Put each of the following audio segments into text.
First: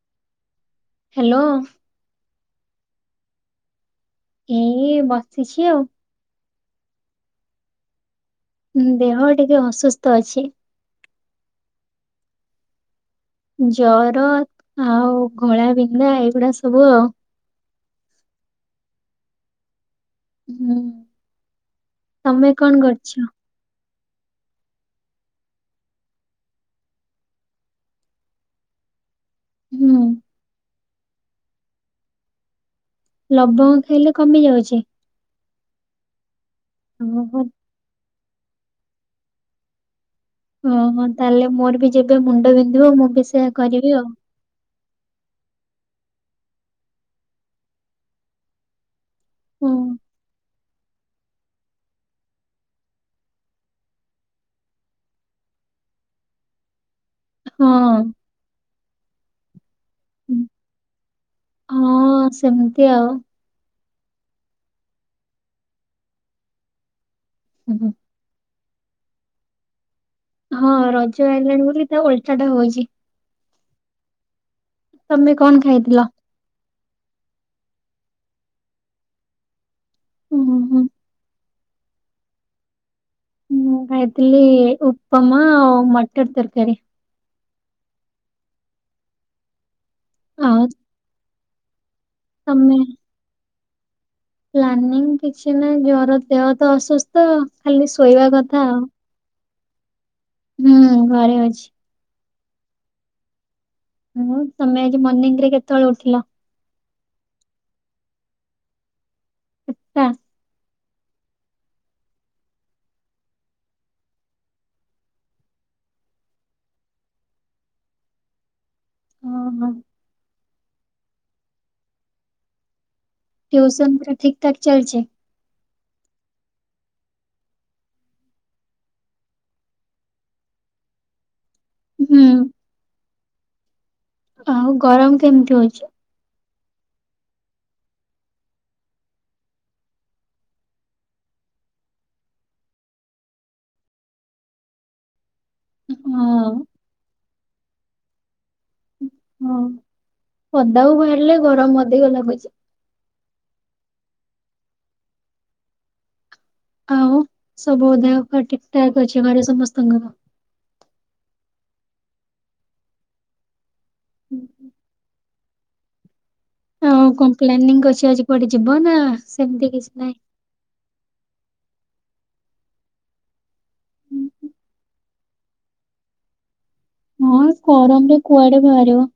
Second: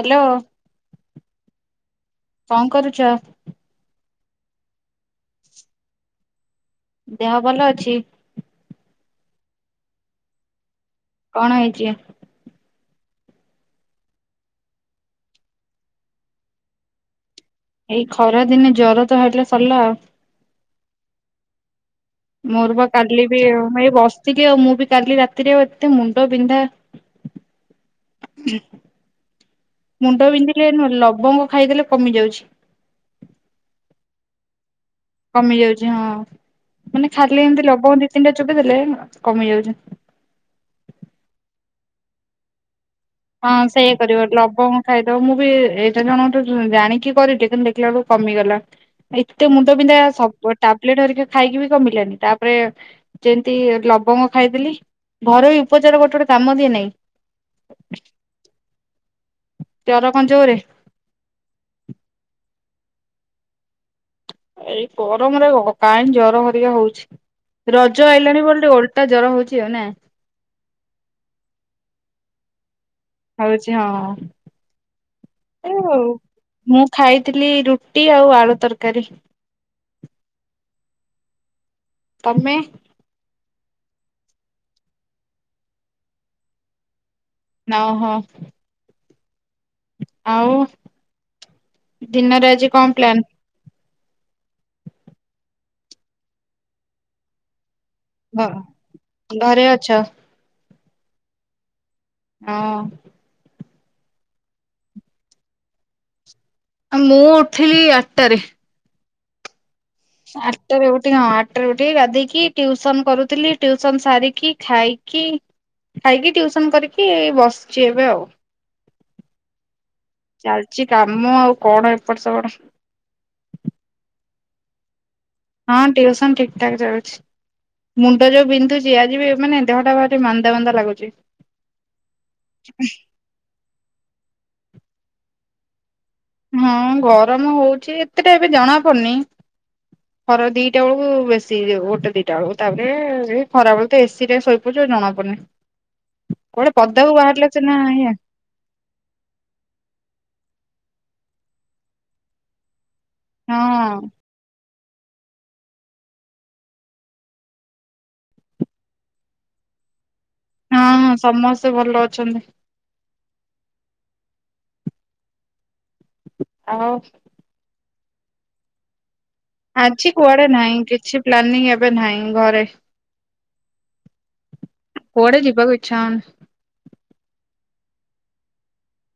Hello hello କଣ କରୁଚ? ମୁଁ ବି ଏଇ ବସିଛି ଆଉ। ଦେହ ଭଲ ଅଛି? ହୁଁ, ଦେହ ଟିକେ ଅସୁସ୍ଥ ଅଛି। କଣ ହେଇଛି? ଜର ଆଉ ଘୋଳା ବିିନ୍ଧା, ଏଇଗୁଡା ସବୁ ଆଉ। ଏଇ ଖରା ଦିନେ ଜର ତ ହେଲେ ସରିଲା ଆଉ। ହୁଁ। ତମେ ମୋର କଣ ବା କରୁଛ? କାଲି ବି ଏଇ ହେଇ ବସ୍ ଟିକେ, ମୁଁ ବି କାଲି ରାତିରେ, ଏତେ ମୁଣ୍ଡ ବିନ୍ଧା ହୁଁ ମୁଣ୍ଡ ବିନ୍ଧିଲେ, ଲବଙ୍ଗ ଖାଇଦେଲେ କମି ଯାଉଛି। ଲବଙ୍ଗ ଖାଇଲେ କମି ଯାଉଛି? କମି ଯାଉଛି ହଁ, ମାନେ ଓହୋ ଖାଲି ଏମିତି ଲବଙ୍ଗ ଦି, ତିନିଟା ଚୋବେଇ ଦେଲେ କମି ଯାଉଛି। ଓହୋ, ତାହେଲେ ମୋର ବି ଯେବେ ମୁଣ୍ଡ ବିନ୍ଧିବ ମୁଁ ବି ସେ ହଁ, ସେଇଆ କରିବ, ଲବଙ୍ଗ ଖାଇଦବ, ମୁଁ ବି ଏଇଟା ଜଣଙ୍କୁଟୁ ଜାଣିକି କରିଲି କିନ୍ତୁ ଦେଖିଲା ବେଳକୁ କମିଗଲା। ଏତେ ହଁ ମୁଣ୍ଡ ବିନ୍ଧା, ସବୁ ଟାବଲେଟ ହେରିକା ଖାଇକି ବି କମିଲାନି, ତାପରେ ଯେମତି ଲବଙ୍ଗ ଖାଇଦେଲି, ଘରୋଇ ଉପଚାର ଗୋଟେ ଗୋଟେ କାମ ଦିଏ ନାହିଁ? ହଁ। ଜର କଣ ଜୋରରେ? ହଁ, ସେମିତି ଆଉ। ଏଇ ଗରମରେ କାହିଁ ଜର ହରିକା ହଉଛି? ହୁଁ, ରଜ ଆଇଲାଣି ବୋଲି ଓ ଓଲଟା ଜର ହଉଛି, ଆଉ ନା? ହଁ, ରଜ ଆଇଲାଣି ବୋଲି, ତା ଓଲଟା ହଉଚି। ହଉଛି ହଁ। ତମେ କଣ ଏ ଖାଇଥିଲ? ମୁଁ ଖାଇଥିଲି ରୁଟି ଆଉ ଆଳୁ ତରକାରୀ। ଉହୁଁ। ତମେ? ମୁଁ ଖାଇଥିଲି ଉପମା ଆଉ ମଟର୍ ତରକାରୀ। ନହୋ। ଆଉ ଦିନରେ ଆଜି ତମେ କଣ ପ୍ଲାନ? ପ୍ଲାନିଂ କିଛି ନାହି ଜର ଦେହ ତ ଅସୁସ୍ଥ ଖାଲି ଶୋଇବା କଥା ଆଉ। ଘରେ ଅଛ? ହୁଁ ଘରେ ଅଛି। ଅଁ ହୁଁ, ତମେ ଆଜି ମର୍ଣ୍ଣିଂ ରେ କେତଳେ ଉଠିଲ? ମୁଁ ଉଠିଲି ଆଠଟାରେ। [unintelligible] ଟା। ଆଠଟାରେ ଉଠିକି ହଁ ଆଠଟାରେ ଉଠିକି ଗାଧେଇ କି ଟିଉସନ କରୁଥିଲି। ଟିଉସନ ସାରିକି ଖାଇ କି, ଖାଇକି ଟ୍ୟୁସନ କରିକି ଏଇ ବସିଛି ଏବେ ଆଉ। ଓହୋ। ଚାଲିଛି କାମ ଆଉ କଣ ଏପଟ ସେପଟ ଟ୍ୟୁସନ୍ ପୁରା ଠିକ୍ ଠାକ୍ ଚାଲିଛି। ହଁ, ଟ୍ୟୁସନ ଠିକ୍ ଠାକ୍ ଚାଲିଛି। ମୁଣ୍ଡ ଯୋଉ ବିନ୍ଧୁଚି ଆଜି ବି ମାନେ ଦେହଟା ଭାରି ମାନ୍ଦା ମାନ୍ଦା ଲାଗୁଛି। ହୁଁ [inaudible] ଆଉ ଗରମ କେମିତି ହଉଚି? ହଁ ଗରମ ହଉଛି ଏତେଟା ଏବେ ଜଣା ପଡିନେଇଁ। ଖରା ଦିଇଟା ବେଳକୁ, ବେଶୀ ହେଇ ଯା ଗୋଟେ ଦିଇଟା ବେଳକୁ। ତାପରେ ହେ ଖରାବେଳେ ତ ଏ ସି ରେ ଶୋଇପଡ଼ୁଚୁ ଆଉ ଜଣାପଡ଼ୁନେଇଁ। [inaudible] କୁଆଡେ ପଦାକୁ ବାହାରିଲେ ସିନା ଇଏ। ପଦା କୁ ବାହାରିଲେ ଗରମ ଅଧିକ ଲାଗୁଚି। ହଁ। ଆଉ, ସବୁ ଦେହପା ଠିକ୍ ଠାକ୍ ଅଛି, ଘରେ ସମସ୍ତଙ୍କର। ହଁ ସମସ୍ତେ ଭଲ ଅଛନ୍ତି। ଆଉ କଣ ପ୍ଲାନିଂ କରିଛ ଆଜି କୁଆଡେ ଯିବ ନା ସେମିତି କିଛି ଆଜି ନାହିଁ? କୁଆଡେ ନାହିଁ କିଛି ପ୍ଲାନିଂ ଏବେ ନାହିଁ ଘରେ। କୁଆଡେ ଯିବାକୁ ଇଚ୍ଛା ହୋଉନି। ହଁ, ଗରମରେ କୁଆଡେ ବାହାରିବ।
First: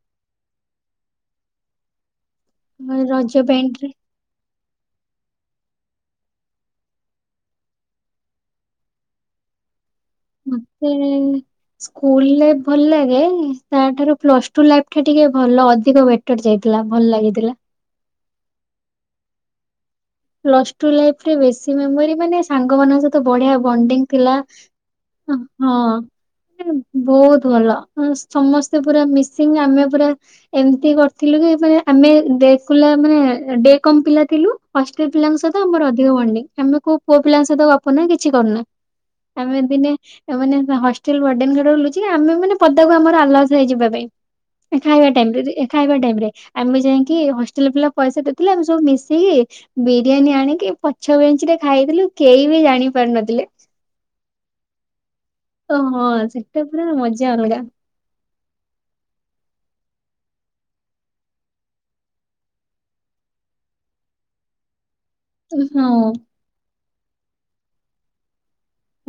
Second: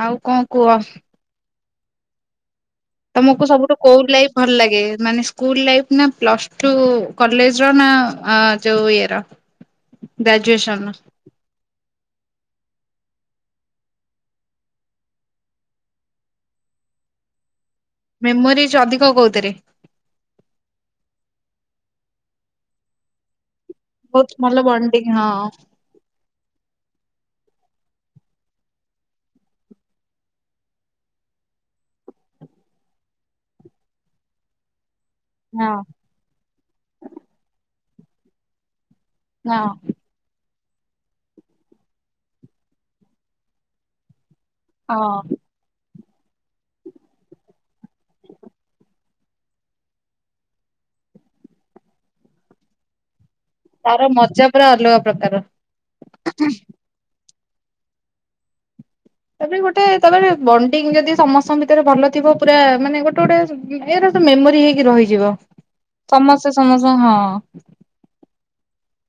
ଆଉ କଁ କୁହ? ରଜ ତମକୁ ସବୁଠୁ ବ୍ୟାଣ୍ଡରେ କୋଉ ଲାଇଫ ଭଲ ଲାଗେ, ମାନେ ସ୍କୁଲ ଲାଇଫ ନା, ପ୍ଲସ୍‌ ଟୁ କଲେଜର, ନା ଅଁ ଯୋଉ ଇଏର? ମତେ ସ୍କୁଲ ଲାଇଫ ଭଲ ଲାଗେ। ତାଠାରୁ, ପ୍ଲସ ଟୁ ଲାଇଫଟା ଟିକେ ଭଲ ଅଧିକ ବେଟ ଟର ଯାଇଥିଲା, ଭଲ ଲାଗିଥିଲା। ମେମୋରିଜ ଅଧିକ କୋଉଥିରେ। ପ୍ଲସଟୁ ଲାଇଫରେ ବେଶୀ ମେମୋରି ମାନେ, ସାଙ୍ଗମାନଙ୍କ ସହି ତ ବଢିଆ ବଣ୍ଡିଙ୍ଗ ବହୁତ ଥିଲା ଭଲ ବଣ୍ଡିଙ୍ଗ ହଁ। ବହୁତ ଭଲ ସମସ୍ତେ ପୁରା ମିସିଙ୍ଗ ଆମେ ପୁରା ଏମିତି କରିଥିଲୁ କି, ମାନେ ଆମେ ଡେକୁଲା ମାନେ ଡେ କମ ପିଲା ଥିଲୁ। ହଷ୍ଟେଲ ପିଲାଙ୍କ ସହିତ ହଁ ଆମର ଅଧିକ ବଣ୍ଡିଙ୍ଗ ଆମେ କୋଉ ପୁଅ ପିଲାଙ୍କ ସହିତ ଗପୁନା କିଛି କରୁନା। ହଁ ଆମେ ଦିନେ, ମାନେ ହଷ୍ଟେଲ ୱାଡେନ ଗାଡି ବୁଲୁଚି। ଆମେ, ମାନେ ପଦାକୁ, ଆମର ଆଲାସ ନାହିଁ ଯିବା ପାଇଁ। ଖାଇବା ଟାଇମ୍ ହଁ ରେ ଯେ ଏ ଖାଇବା ଟାଇମ୍ ରେ, ଆମେ ଯାଇକି ହଷ୍ଟେଲରେ ପିଲା ପଇସା ଦେଇଥିଲେ, ଆମେ ସବୁ ମି କି, ବିରିୟାନୀ ଆଣିକି, ପଛ ବେଞ୍ଚେ ରେ ଖାଇଦେଲୁ। କେହି ବି ଜାଣି ପାରୁନଥିଲେ। ତାର ମଜା ପୁରା ଅଲଗା ପ୍ରକାର। ହଁ ସେଟା ପୁରା ମଜା ଅଲଗା। ତାପରେ ଗୋଟେ ତାପରେ ବଣ୍ଡିଙ୍ଗ ଯଦି ସମସ୍ତଙ୍କ ଭିତରେ ଭଲ ଥିବ ପୁରା ମାନେ ଗୋଟେ ଗୋଟେ ଏରା ତ ମେମୋରି ହେଇକି ରହିଯିବ। ଅଁ ହଁ। ସମସ୍ତେ ସମସ୍ତଙ୍କୁ ହଁ।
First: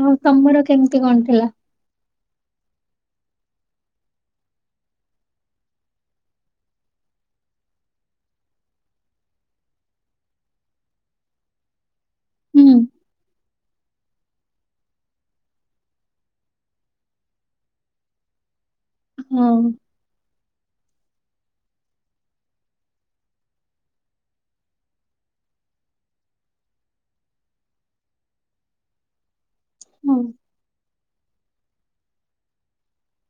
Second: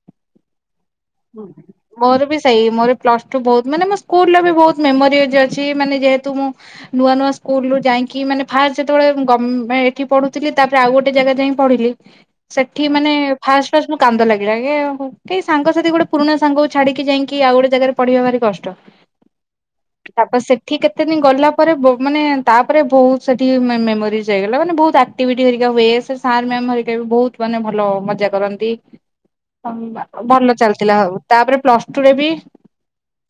ମୁଁ ତମର କେମିତି କଣ? ଥିଲା? [unintelligible] ମୋର ବି ସେଇ ମୋର ପ୍ଲସ ଟୁ, ବହୁତ ମାନେ ମୋ ସ୍କୁଲରେ ବି ବହୁତ ମେମୋରିଜ୍‌ ଅଛି ମାନେ, ଯେହେତୁ ମୁଁ ନୂଆ ନୂଆ ସ୍କୁଲୁ ଯାଇକି ମାନେ ଫାଷ୍ଟ ଯେତେବେଳେ ଗ ମେ ଏଠି ପଢୁିଥିଲି ତାପରେ ଆଉ ଗୋଟେ ଜାଗା ଯାଇ ପଢିଲି ହୁଁ। ସେଠି ମାନେ ଫାର୍ଷ୍ଟ ଫାର୍ଷ୍ଟ ମୁଁ କାନ୍ଦ ଲାଗିଲା କାଇଁ କେହି ସାଙ୍ଗ ସ ସେଠି ଗୋଟେ ପୁଣା ସାଙ୍ଗକୁ ଛାଡିକି ଯାଇଁକି ଆଉ ଗୋଟେ ଜାଗାରେ ପଢିବା ଭାରି କଷ୍ଟ। ହଁ। ତାପରେ ସେଠି କେତେ ଦିନି ଗଲା ପରେ ବ ମାନେ ତାପରେ ବହୁତ୍ ସେଠି ମେ ମେମୋରିଜ ହେଇଗଲା ମାନେ ବହୁତ ଆ ଏକ୍ଟିବିଟୀ ହେରିକା ହୁଏ ସେ ସାର୍ ମ୍ୟାମ ହେରିକା ବି ବହୁତ ମାନେ ଭଲ ମଜା କରନ୍ତି। ହଁ [unintelligible] ଭଲ ଚାଲିଥିଲା ହଉ ତାପରେ ପ୍ଲସ ଟୁ ରେ ବି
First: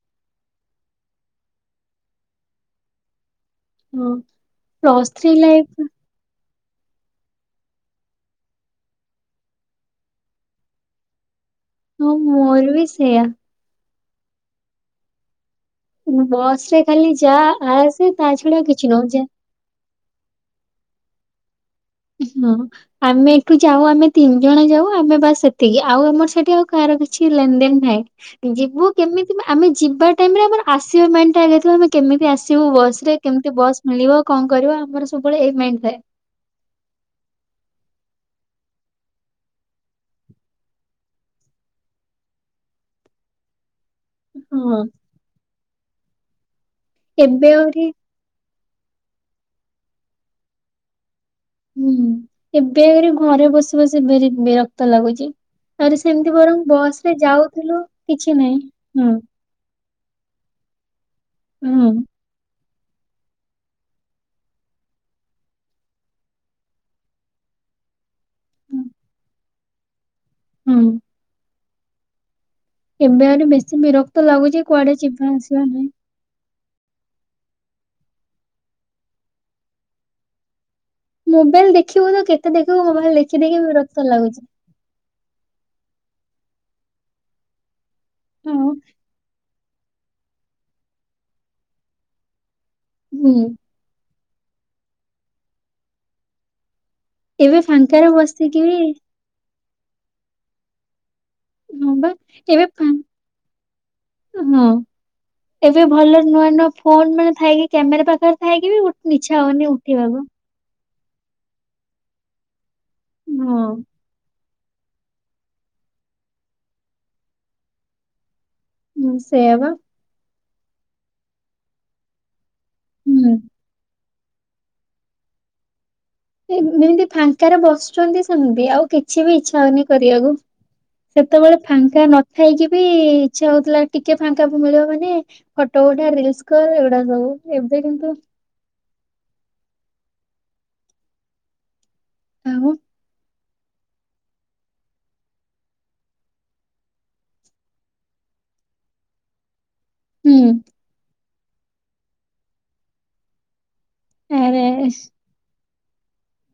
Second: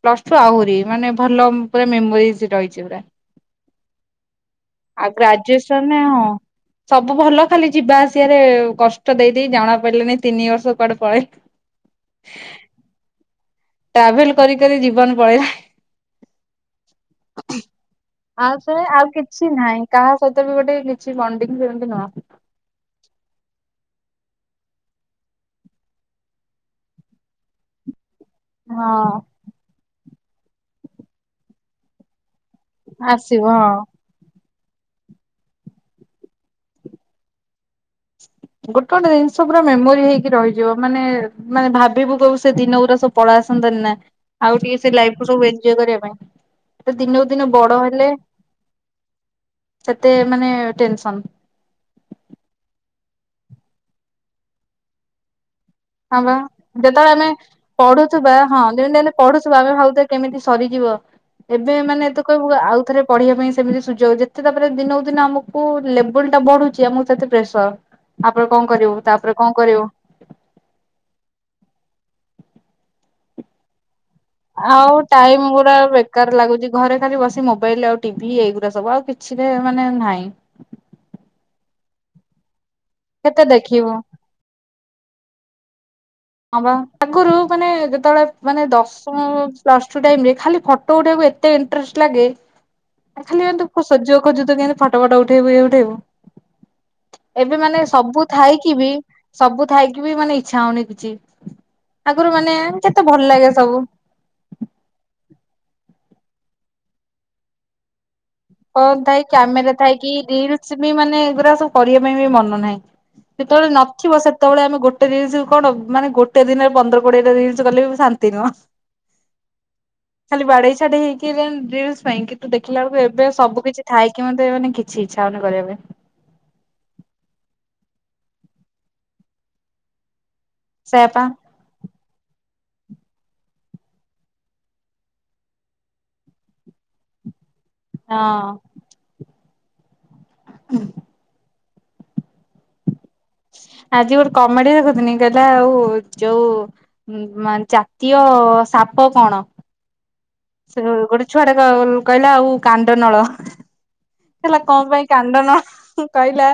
ପ୍ଲସୁ ଟୁ ଆହୁରି ମାନେ ଭଲ ପୁରା ମେମୋରିଜ ରହିଛି ପୁରା। ହଁ ଆ ପ୍ଲସ୍ ଥ୍ରୀ ଲାଇଫ ଗ୍ରାଜୁଏସନ ରେ ହଁ। ସବୁ ଭଲ ଖାଲି ଯିବା ଆସିବାରେ କଷ୍ଟ ଦେଇଦେଇ ଜଣା ପଡିଲାନି ତିନି ବର୍ଷ କୁଆଡେ ପଳେଇଲା। ହଁ ମୋର ବି ସେୟା। ଟ୍ରାଭେଲ କରିି କରି ଜୀବନ ପଳେଇଲା। ବସ ରେ ଖାଲି ଯା ଆସେ ତା ଛଡ଼ା ଆଉ କିଛି ନୁହଁ ଯା କିଛି ନାହିଁ କାହା ସହିତ ବି ଗୋଟ କିଛି ବଣ୍ଡିଙ୍ଗ ସେମିତି ନୁହଁ। ହଁ ଆମେ ଏଠୁ ଯାଉ ଆମେ ତିନି ଜଣ ଯାଉ ଆମେ ବାସ ସେତିକି ଆଉ ଆମର ସେଠି ଆଉ କାହାର କି କିଛି ଲେନ୍ ଦେନ୍ ନାହିଁ ଯିବୁ ହଁ କେମିତି ମା ଆମେ ଯିବା ଟାଇମରେ ଆମର ଆସିବା ମାଇଣ୍ଡ ଟା ଆଗେ ଥିବ ଆମେ କେମିତି ଆସିବୁ ବସ ରେ ଆସିବ କେମିତି ହଁ ବସ୍ ମିଳିବ କଣ କରିବ ଆମର ସବୁବେଳେ ଏଇ ମାଇଣ୍ଡ୍ ଥାଏ। ଗୋଟେ ଗୋଟେ ଜିନିଷ ପୁରା ମେମୋରି ହେଇକି ରହିଯିବ ମାନେ ମାନେ ଭାବିବୁ କୋଉ ସେ ଦିନ ଗୁରା ସବୁ ପଳା ଆସନ୍ତି ନା। ଆଉ ଟିକେ ହଁ ସେ ଲାଇଫ କୁ ସବୁ ଏଞ୍ଜୟ୍ କରିବା ପାଇଁ ଦିନକୁ ଦିନ ଏବେ ବଡ ଆହୁରି ହେଲେ ସେତେ ମାନେ ଟେନସନ୍। ହୁଁ ଏବେ ଆହୁରି ଘରେ ବସି ବସି ଭାରି ବିରକ୍ତ ଲାଗୁଛି। ଆହୁରି ହଁ ସେମିତି ବା ବରଂ ବସ ଯେତେବେଳେ ରେ ଆମେ ଯାଉଥିଲୁ କିଛି ନାହିଁ ହୁଁ। କିନ୍ତୁ ଆମେ ଭାବୁଥିବା କେମିତି ସରିଯିବ ଏବେ ହୁଁ। ମାନେ ତୁ ତୁ କହିବୁ ଆଉ ଥରେ ପଢିବା ପାଇଁ ସେମିତି ସୁଯୋଗ ଯେତେ ତାପରେ ଦିନକୁ ଦିନ ଆମକୁ ଲେବୁଲ୍ ଟା ବଢୁଛି ଆମକୁ ସେତେ ପ୍ରେସର ତାପରେ କଣ କରିବୁ ତାପରେ କଣ କରିବୁ ହୁଁ। ଏବେ ଆହୁରି ବେଶୀ ବିରକ୍ତ ଲାଗୁଛି ଆଉ କୁଆଡେ ଯିବା ଟାଇମ ଆସିବା ଗୁଡା ନାହିଁ। ବେକାର ଲାଗୁଛି ଘରେ ଖାଲି ବସି ମୋବାଇଲ ଆଉ ଟିଭି ଏଇଗୁଡା ସବୁ ଆଉ କିଛି ବି ମାନେ ନାହିଁ। ମୋବାଇଲ ଦେଖିବୁ ତ କେତେ ଦେଖିବୁ ମୋବାଇଲ ଦେଖି କେତେ ଦେଖି ଦେଖିବୁ ବିରକ୍ତ ଲାଗୁଛି। ହଁ ବା ଆଗରୁ ମାନେ ଯେତେବେଳେ ମାନେ ହଁ। ଦଶମ ପ୍ଲସ ଟୁ ଟାଇମ ରେ ଖାଲି ଫଟୋ ଉଠିବାକୁ ଏତେ ଇଣ୍ଟରେଷ୍ଟ ଲାଗେ ହୁଁ ଖାଲି ଏମିତି ସୁଯୋଗ ଖୋଜୁଥିବୁ କେମତି ଫଟୋ ଫଟୋ ଉଠେଇବୁ ଇଏ ଉଠେଇବୁ ଏବେ ମାନେ ସବୁ ଥାଇକି ବି ସବୁ ଥାଇକି ବି ମାନେ ଇଚ୍ଛା ହଉନି କିଛି ହଁ ବା ଆଗରୁ ମାନେ ଏବେ ଫା କେତେ ଭଲ ଲାଗେ ସବୁ ହଁ ହିଁ ଏବେ ଭଲ ନୂଆ ନୂଆ ଫୋନ ମାନେ ଥାଇକି କ୍ୟାମେରା ପାଖରେ ଥାଇକି ବି ହଁ ଉଠ- ଥାଇ ଇଚ୍ଛା ହଉନି କ୍ୟାମେରା ଥାଇ କି ଉଠିବାକୁ। ରିଲସ ବି ମାନେ ଏଗୁଡା ସବୁ କରିବା ପାଇଁ ବି ମନ ନାହିଁ ହଁ ସେତେବେଳେ ନ ନଥିବ ସେତେବେଳେ ଆମେ ଗୋଟେ ରିଲ୍ସ୍ କଣ ମାନେ ଗୋଟେ ଦିନରେ ପନ୍ଦର କୋଡିଏ ଟା ରିଲ୍ସ କଲେ ବି ଶାନ୍ତି ନୁହଁ ହୁଁ ସେଇଆ ବା ଖାଲି ବାଡେଇ ଛାଟୀ ହେଇକି ଦେନ୍ ରିଲ୍ସ ପାଇଁ କିନ୍ତୁ ଦେଖା ବେଳକୁ ଏ ଏବେ ହୁଁ। ସବୁ କିଛି ଥାଇକି ମଧ୍ୟ ମାନେ କିଛି ଇଚ୍ଛା ହଉନି କରିବା ପାଇଁ ଏମିତି ଫାଙ୍କାରେ ବସୁଛନ୍ତି ସେମିତି ଆଉ କିଛି ବି ଇଚ୍ଛା ହଉନି କରିବାକୁ ସେୟା ପା ସେତେବେଳେ ଫାଙ୍କା ନଥାଇକି ବି ଇଛା ହଉଥିଲା ଟିକେ ଫାଙ୍କା ମିଳିବ ମାନେ ଫଟୋ ଉଥା ରିଲ୍ସ କର ଏଗୁଡା ସବୁ ଏବେ କିନ୍ତୁ ହଁ ହୁ ଆଉ ଆଜି ଗୋଟେ କମେଡି ଦେଖୁଥିନି କହିଲା ଆଉ ଯୋଉ ମ ମାନେ ଜାତୀୟ ସାପ କଣ ହୁଁ ସେ ଗୋଟେ ଛୁଆଟା କହିଲା ଆଉ କାଣ୍ଡ ନଳ କହିଲା ଆରେ କଆଁ ପାଇଁ କାଣ୍ଡ ନାଳ କହିଲା।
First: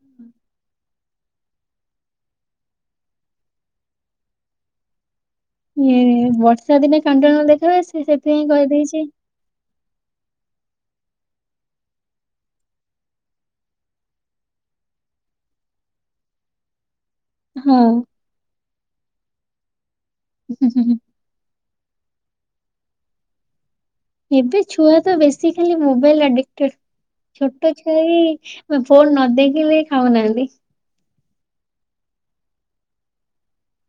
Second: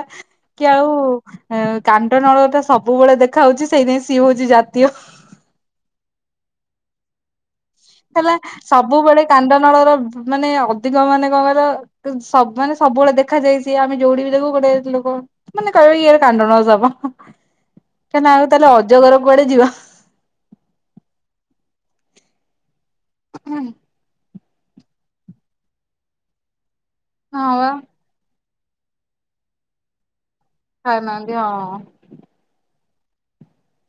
କି ଆଉ କାଣ୍ଡନଳ ଟା ସବୁବେଳେ ଦେଖା ହଉଛି ସେଇ ନାଗି ସେ ହଉଛି ଜାତୀୟ। ଏଁ ବର୍ଷା ଦିନେ କାଣ୍ଡ ନଳ ଦେଖା ହୁଏ ସେ ହେଲା ସେଥିପାଇଁ କହିଦେଇଛି। ସବୁବେଳେ କାଣ୍ଡ ନଳ ର ମାନେ ଅଧିକ ମାନେ କଅଁ କହିଲ। ସ ମାନେ ସବୁବେଳେ ଦେଖାଯ ଯାଇ ସିଏ ଆମେ ଯୋଉଠି ବି ଦେଖୁ ଗୋଟେ ଲୋକ ମାନେ କହିବେ ଇଆରେ କାଣ୍ଡନଳ ସାପ ହଁ ହ। ହୁଁ। ତାନେ ଆଉ ଅଜଗର କୁଆଡେ ଯିବା। ହୁଁ ହୁଁ ହୁଁ। ହୁ ହୁ। ଏବେ ଛୁଆ ତ ବେଶୀ ଖାଲି ମୋବାଇଲ ଆଡିଟେଡ୍‌ ହଁ ବା ଛୋଟ ଛୁଆ ବି ଫୋନ ନ ଦେଖିଲେ ଖାଉନାହାନ୍ତି ଖାଉନାହାନ୍ତି ହଁ।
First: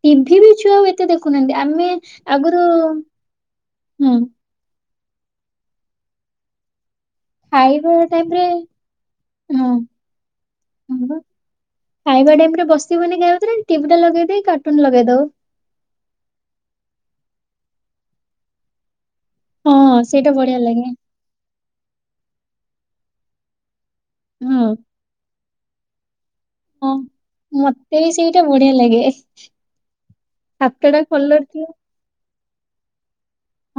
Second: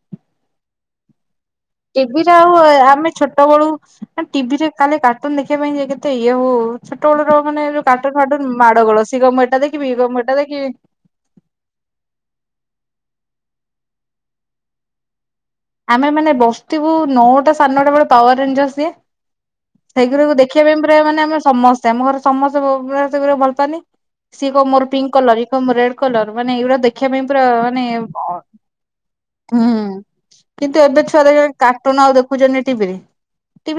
ଟିଭି ବି ଛୁଆ ଆଉ ଏତ୍‌ ସେ ଦେଖୁନାହାନ୍ତି ଆମେ ଟିଭିରେ ଆଉ ଆଗରୁ ଆମେ ଛୋଟ ବେଳୁ ହୁଁ ଟିଭିରେ କାଲି କାର୍ଟୁନ ଦେଖିବା ପାଇଁ କେତେ ଇଏ ହୋଉ। ଛୋଟବେଳର ମାନେ ଯୋଉ ଖାଇବା କାଟୁନ ଟାଇମ ଫାଟୁନ୍‌ ରେ ମାଡ ଗୋଳ ସିଏ କଇବ ମୁଁ ଏଟା ହଁ ଦେଖିବଇଏ କଇବ ମୁଁଏଟା ଦେଖି ବି। ହଁ ବା ଖାଇବା ଟାଇମ ରେ ବସ୍ଥି ବନେଇ ଯାଉଚୁନା ଟିଭି ଟ। ଲଗେଇ ଦେଇ କାର୍ଟୁନ ଲଗେଇ ଦଉ। ଆମେ ମାନେ ବସିଥିବୁ ନଅଟା ସାଢ଼େ ନଅଟା ବେଳେ ପାୱାର ରେଞ୍ଜସ ଦିଏ। ହଁ ସେଇଟା ସେଇଗୁରାକୁ ବଢିଆ ଦେଖିବା ପାଇଁ ଲାଗେ ପ୍ରୁରାୟ ମାନେ ଆମେ ସମସ୍ତେ ଆମ ଘରେ ସମସ୍ତେ ସେଗୁରା ଭଲ ପାଆନ୍ତି। ସିଏ କଇବ ହଁ ମୋର ପିଙ୍କ୍ କଲର ଇ କଇବ ମୋର ରେଡ୍‌ କଲର ମାନେ ଏଇଗୁଡା ହଁ। ଦେଖିବା ପାଇଁ ପୁରା ମାନେ ମତେ ବି ସେଇଟା ବଢିଆ ଲାଗେ। ହୁଁ କିନ୍ତୁ ସାତଟା ଏବେ ଛୁଆରୋ କଲର ଯୋଉ ଥିବ କାଟ୍ କାଟୁନ ଆଉ ଦେଖୁଚ଼ନ୍ତି ଟିଭିରେ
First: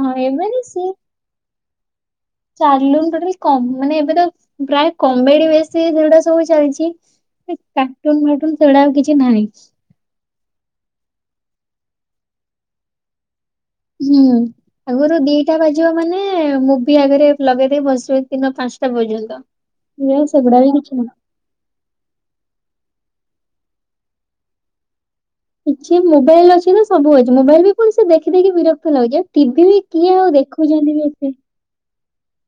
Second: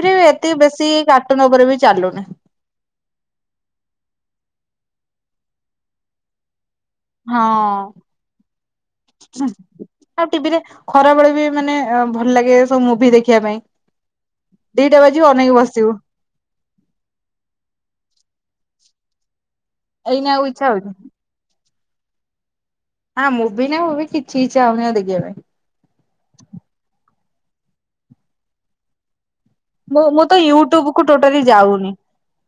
ହଁ ଏତେ ଏମାନେ ବେଶୀ କାଟୁନି ଉପରେ ବି ଚାଲୁନି। ଚାଲୁନି ଟୋଟ୍ଟାଲି କ ମାନେ ଏବେ ତ ପ୍ରାୟ କମେଡି ବେଶୀ ସେଉଡ଼ା ସବୁ ଚାଲିଚି। ହଁ କାର୍ଟୁନ ଫାଟୁନ ସେଗୁଡା ଆଉ କିଛି ନାହିଁ। ଆଉ ଟିଭିରେ ଖରାବେଳେ ବି ମାନେ ଭଲ ଲାଗେ ସବୁ ମୁଭି ଦେଖିବା ପାଇଁ। ହୁଁ ଦିଟା ଆଗରୁ ବାଜିବ ଅନେଇକି ଦିଟା ବାଜିବ ବସିଥିବୁ। ମାନେ ମୁଁଭି ଆଗରେ ଲଗେଇ ଦେଇ ବସିବେ ଦିନ ପାଞ୍ଚଟା ପର୍ଯ୍ୟନ୍ତ ମୁଁ ଏଇନା ଆଉ ଇଚ୍ଛା ସେଗୁଡାକ ହଉଛି ଦେଖେନି। ଆଁ ମୁଁବି ନା ଫୁବି କିଛି ଇଚ୍ଛା ହୋଉନି ଆଉ ଦେଖିବା ପାଇଁ। କିଛି ମୋବାଇଲ ଅଛି ନା ସବୁ ଅଛି ମୋବାଇଲ ବିଲକୁଲ୍ ଦେଖି ଦେଖି ବିରକ୍ତ ଲାଗୁଚି। ମୁଁ ମୁଁ ତ ୟୁଟ୍ୟୁବ କୁ ଟୋଟାଲି ଯାଉନି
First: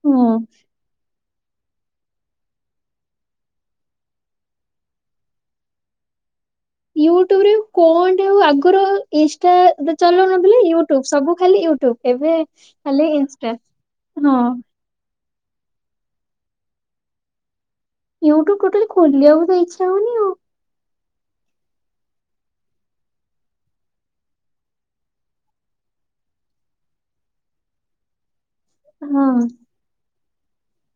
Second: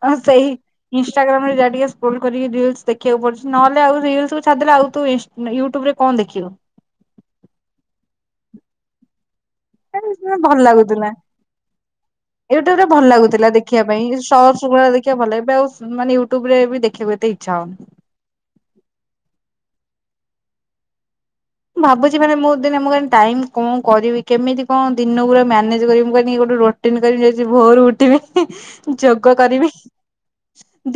ମୁଁ ହଁ। ସେଇ ଇନଷ୍ଟାଗ୍ରାମରେ ଯାହା ଟିକେ ଫୋନ କରିକି ରିଲସ ଦେଖିଆକୁ ପଡୁଛି ନହେଲେ ଆଉ ରିଲକୁ ଛାଡିଦେଲେ ଆଉ ତୁ ଇଷ୍ଟ୍ ମାନେ ୟୁଟ୍ୟୁବ ରେ କଣ ଦେଖିବୁ? ୟୁଟ୍ୟୁବ ରେ କଣ ଟେ ଆଗୁରୁ ଇଷ୍ଟା ଏବେ ଚାଲୁନି ଭଲ ବୋଲି ୟୁଟ୍ୟୁବ ଲାଗୁଥିଲା। ସବୁ ଖାଲି ୟୁଟୁବ ଏବେ ୟୁଟ୍ୟୁବ ରେ ଭଲ ଖାଲି ଲାଗୁଥିଲା ଇନଷ୍ଟା। ଦେଖିବା ପାଇଁ ହଁ ସରସ୍ ଗୁଳା ଦେଖିବା ଭଲ ଏବେ ଆଉ ମାନେ ୟୁଟ୍ୟୁବ ରେ ବି ଦେଖିବା ଏତେ ଇଚ୍ଛା ହୋଉନି। ୟୁଟ୍ୟୁବ ଟୋଟାଲି ଖୋଲିବାକୁ ତ ଇଚ୍ଛା ହୋଉନି ଆଉ। ମୁଁ ଭାବୁଚି ମାନେ ମୁଁ ଦିନେ ମୁଁ ଟାଇମ୍ କଣ କରିବି କେମିତି କଣ ଦିନ ଉରା ମ୍ୟାନେଜ କରିବି ମୁଁ କରିବି ଏ ଗୋଟେ ରୋ ଟିମି କହୁଚି ଯାଇଚି ଭୋରୁ ଉଠିବି। ହଁ ଯୋଗ କରିବି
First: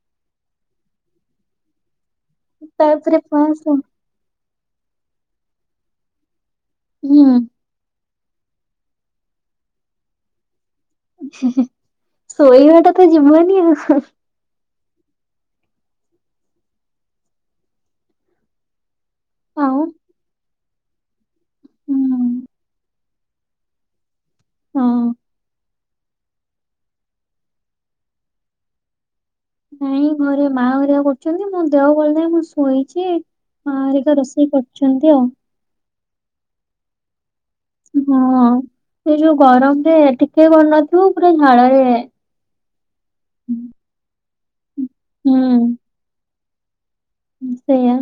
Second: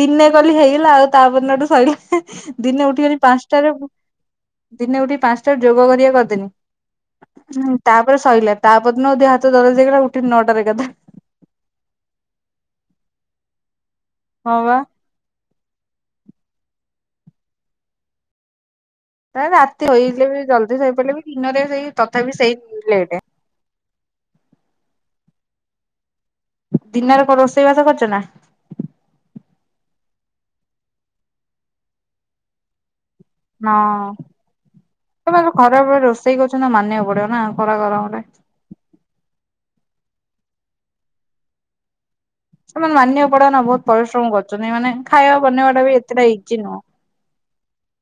ଦିନେ କଲି ହେଇଗଲା ଆଉ ତାପର ଦିନ ଠୁ ଶୋଇଲି। ଦିନେ ଉଠିଗଲି ତାପରେ ପାସ ପାଞ୍ଚଟାରେ ଦିନେ ଉଠି ପାଞ୍ଚଟାରେ ଯୋଗ କରିଆ କରିଦେନି। ହୁଁ। ହୁଁ ତାପରେ ସଇଲା ତାପରେ ଦିନ ଦେହ ହାତ ଦରଜ ହେଇଗଲା ଉଠିଲି ନଅଟାରେ ଏକା ଥରେ। ହୁଁ ହୁଁ ଶୋଇବା ଟା ତ ଯିବନି ଆଉ। ହଁ ବା। ହେ ଆଉ ରାତି ହେଇଯାଉ ଜଲ୍ଦି ଶୋଇ ପଡ଼ିଲେ ବି ଦିନରେ ସେଇ ହୁଁ ତଥାପି ସେଇ ଲେଟ୍। ହୁଁ। ଦିନରେ କଣ ରୋଷେଇ ବାସ କରିଚ ନା? ନାଇଁ ଘରେ ମା ହରିଆ କରୁଛନ୍ତି ମୋ ଦେହ ଭଲ ନାହିଁ ମୁଁ ଶୋଇଚି ଆଉ। ହଁ ତମେ ଯୋଉ ଖରା ବେଳେ ରୋଷେଇ କରୁଛନ୍ତି ମାନିବାକୁ ପଡିବ ନା। ଖରା ହୁଁ ଗରମରେ ସେ ଯୋଉ ଗରମରେ ଟିକେ କରିନଥିବ ପୁରା ଝାଳରେ ସେମାନେ ମାନିବାକୁ ପଡିବ ନା ବହୁତ ପରିଶ୍ରମ କରୁଛନ୍ତି ମାନେ ଖାଇବା ବନେଇବା ଟା ବି ଏତେଟା ଇଜି ନୁହଁ। ସେଇୟା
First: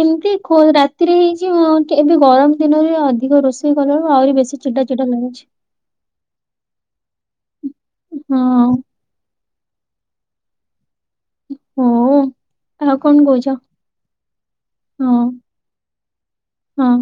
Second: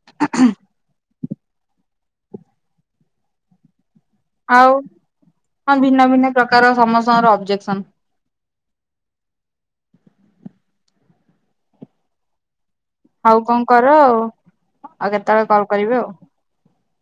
କେମିତି ରାତିରେ ହେଇଛି ଏବେ ଗରମ ଦିନରେ ଅଧିକ ରୋଷେଇ ସେଇ ଗଲୁ ଆହୁରି ବେଶୀ ଆଉ ଚିଡା ଚିଡା ଲାଗୁଛି। ହଁ ଭିନ୍ନ ଭିନ୍ନ ପ୍ରକାର ସମସ୍ତଙ୍କର ଅବଜେକ୍ସନ। ହୁଁ। ତୁ ଥୋ। ହଉ କଣ କର ଆଉ ହଁ କେତେବେଳେ କଲ୍ କରିବି ଆଉ। ହଁ।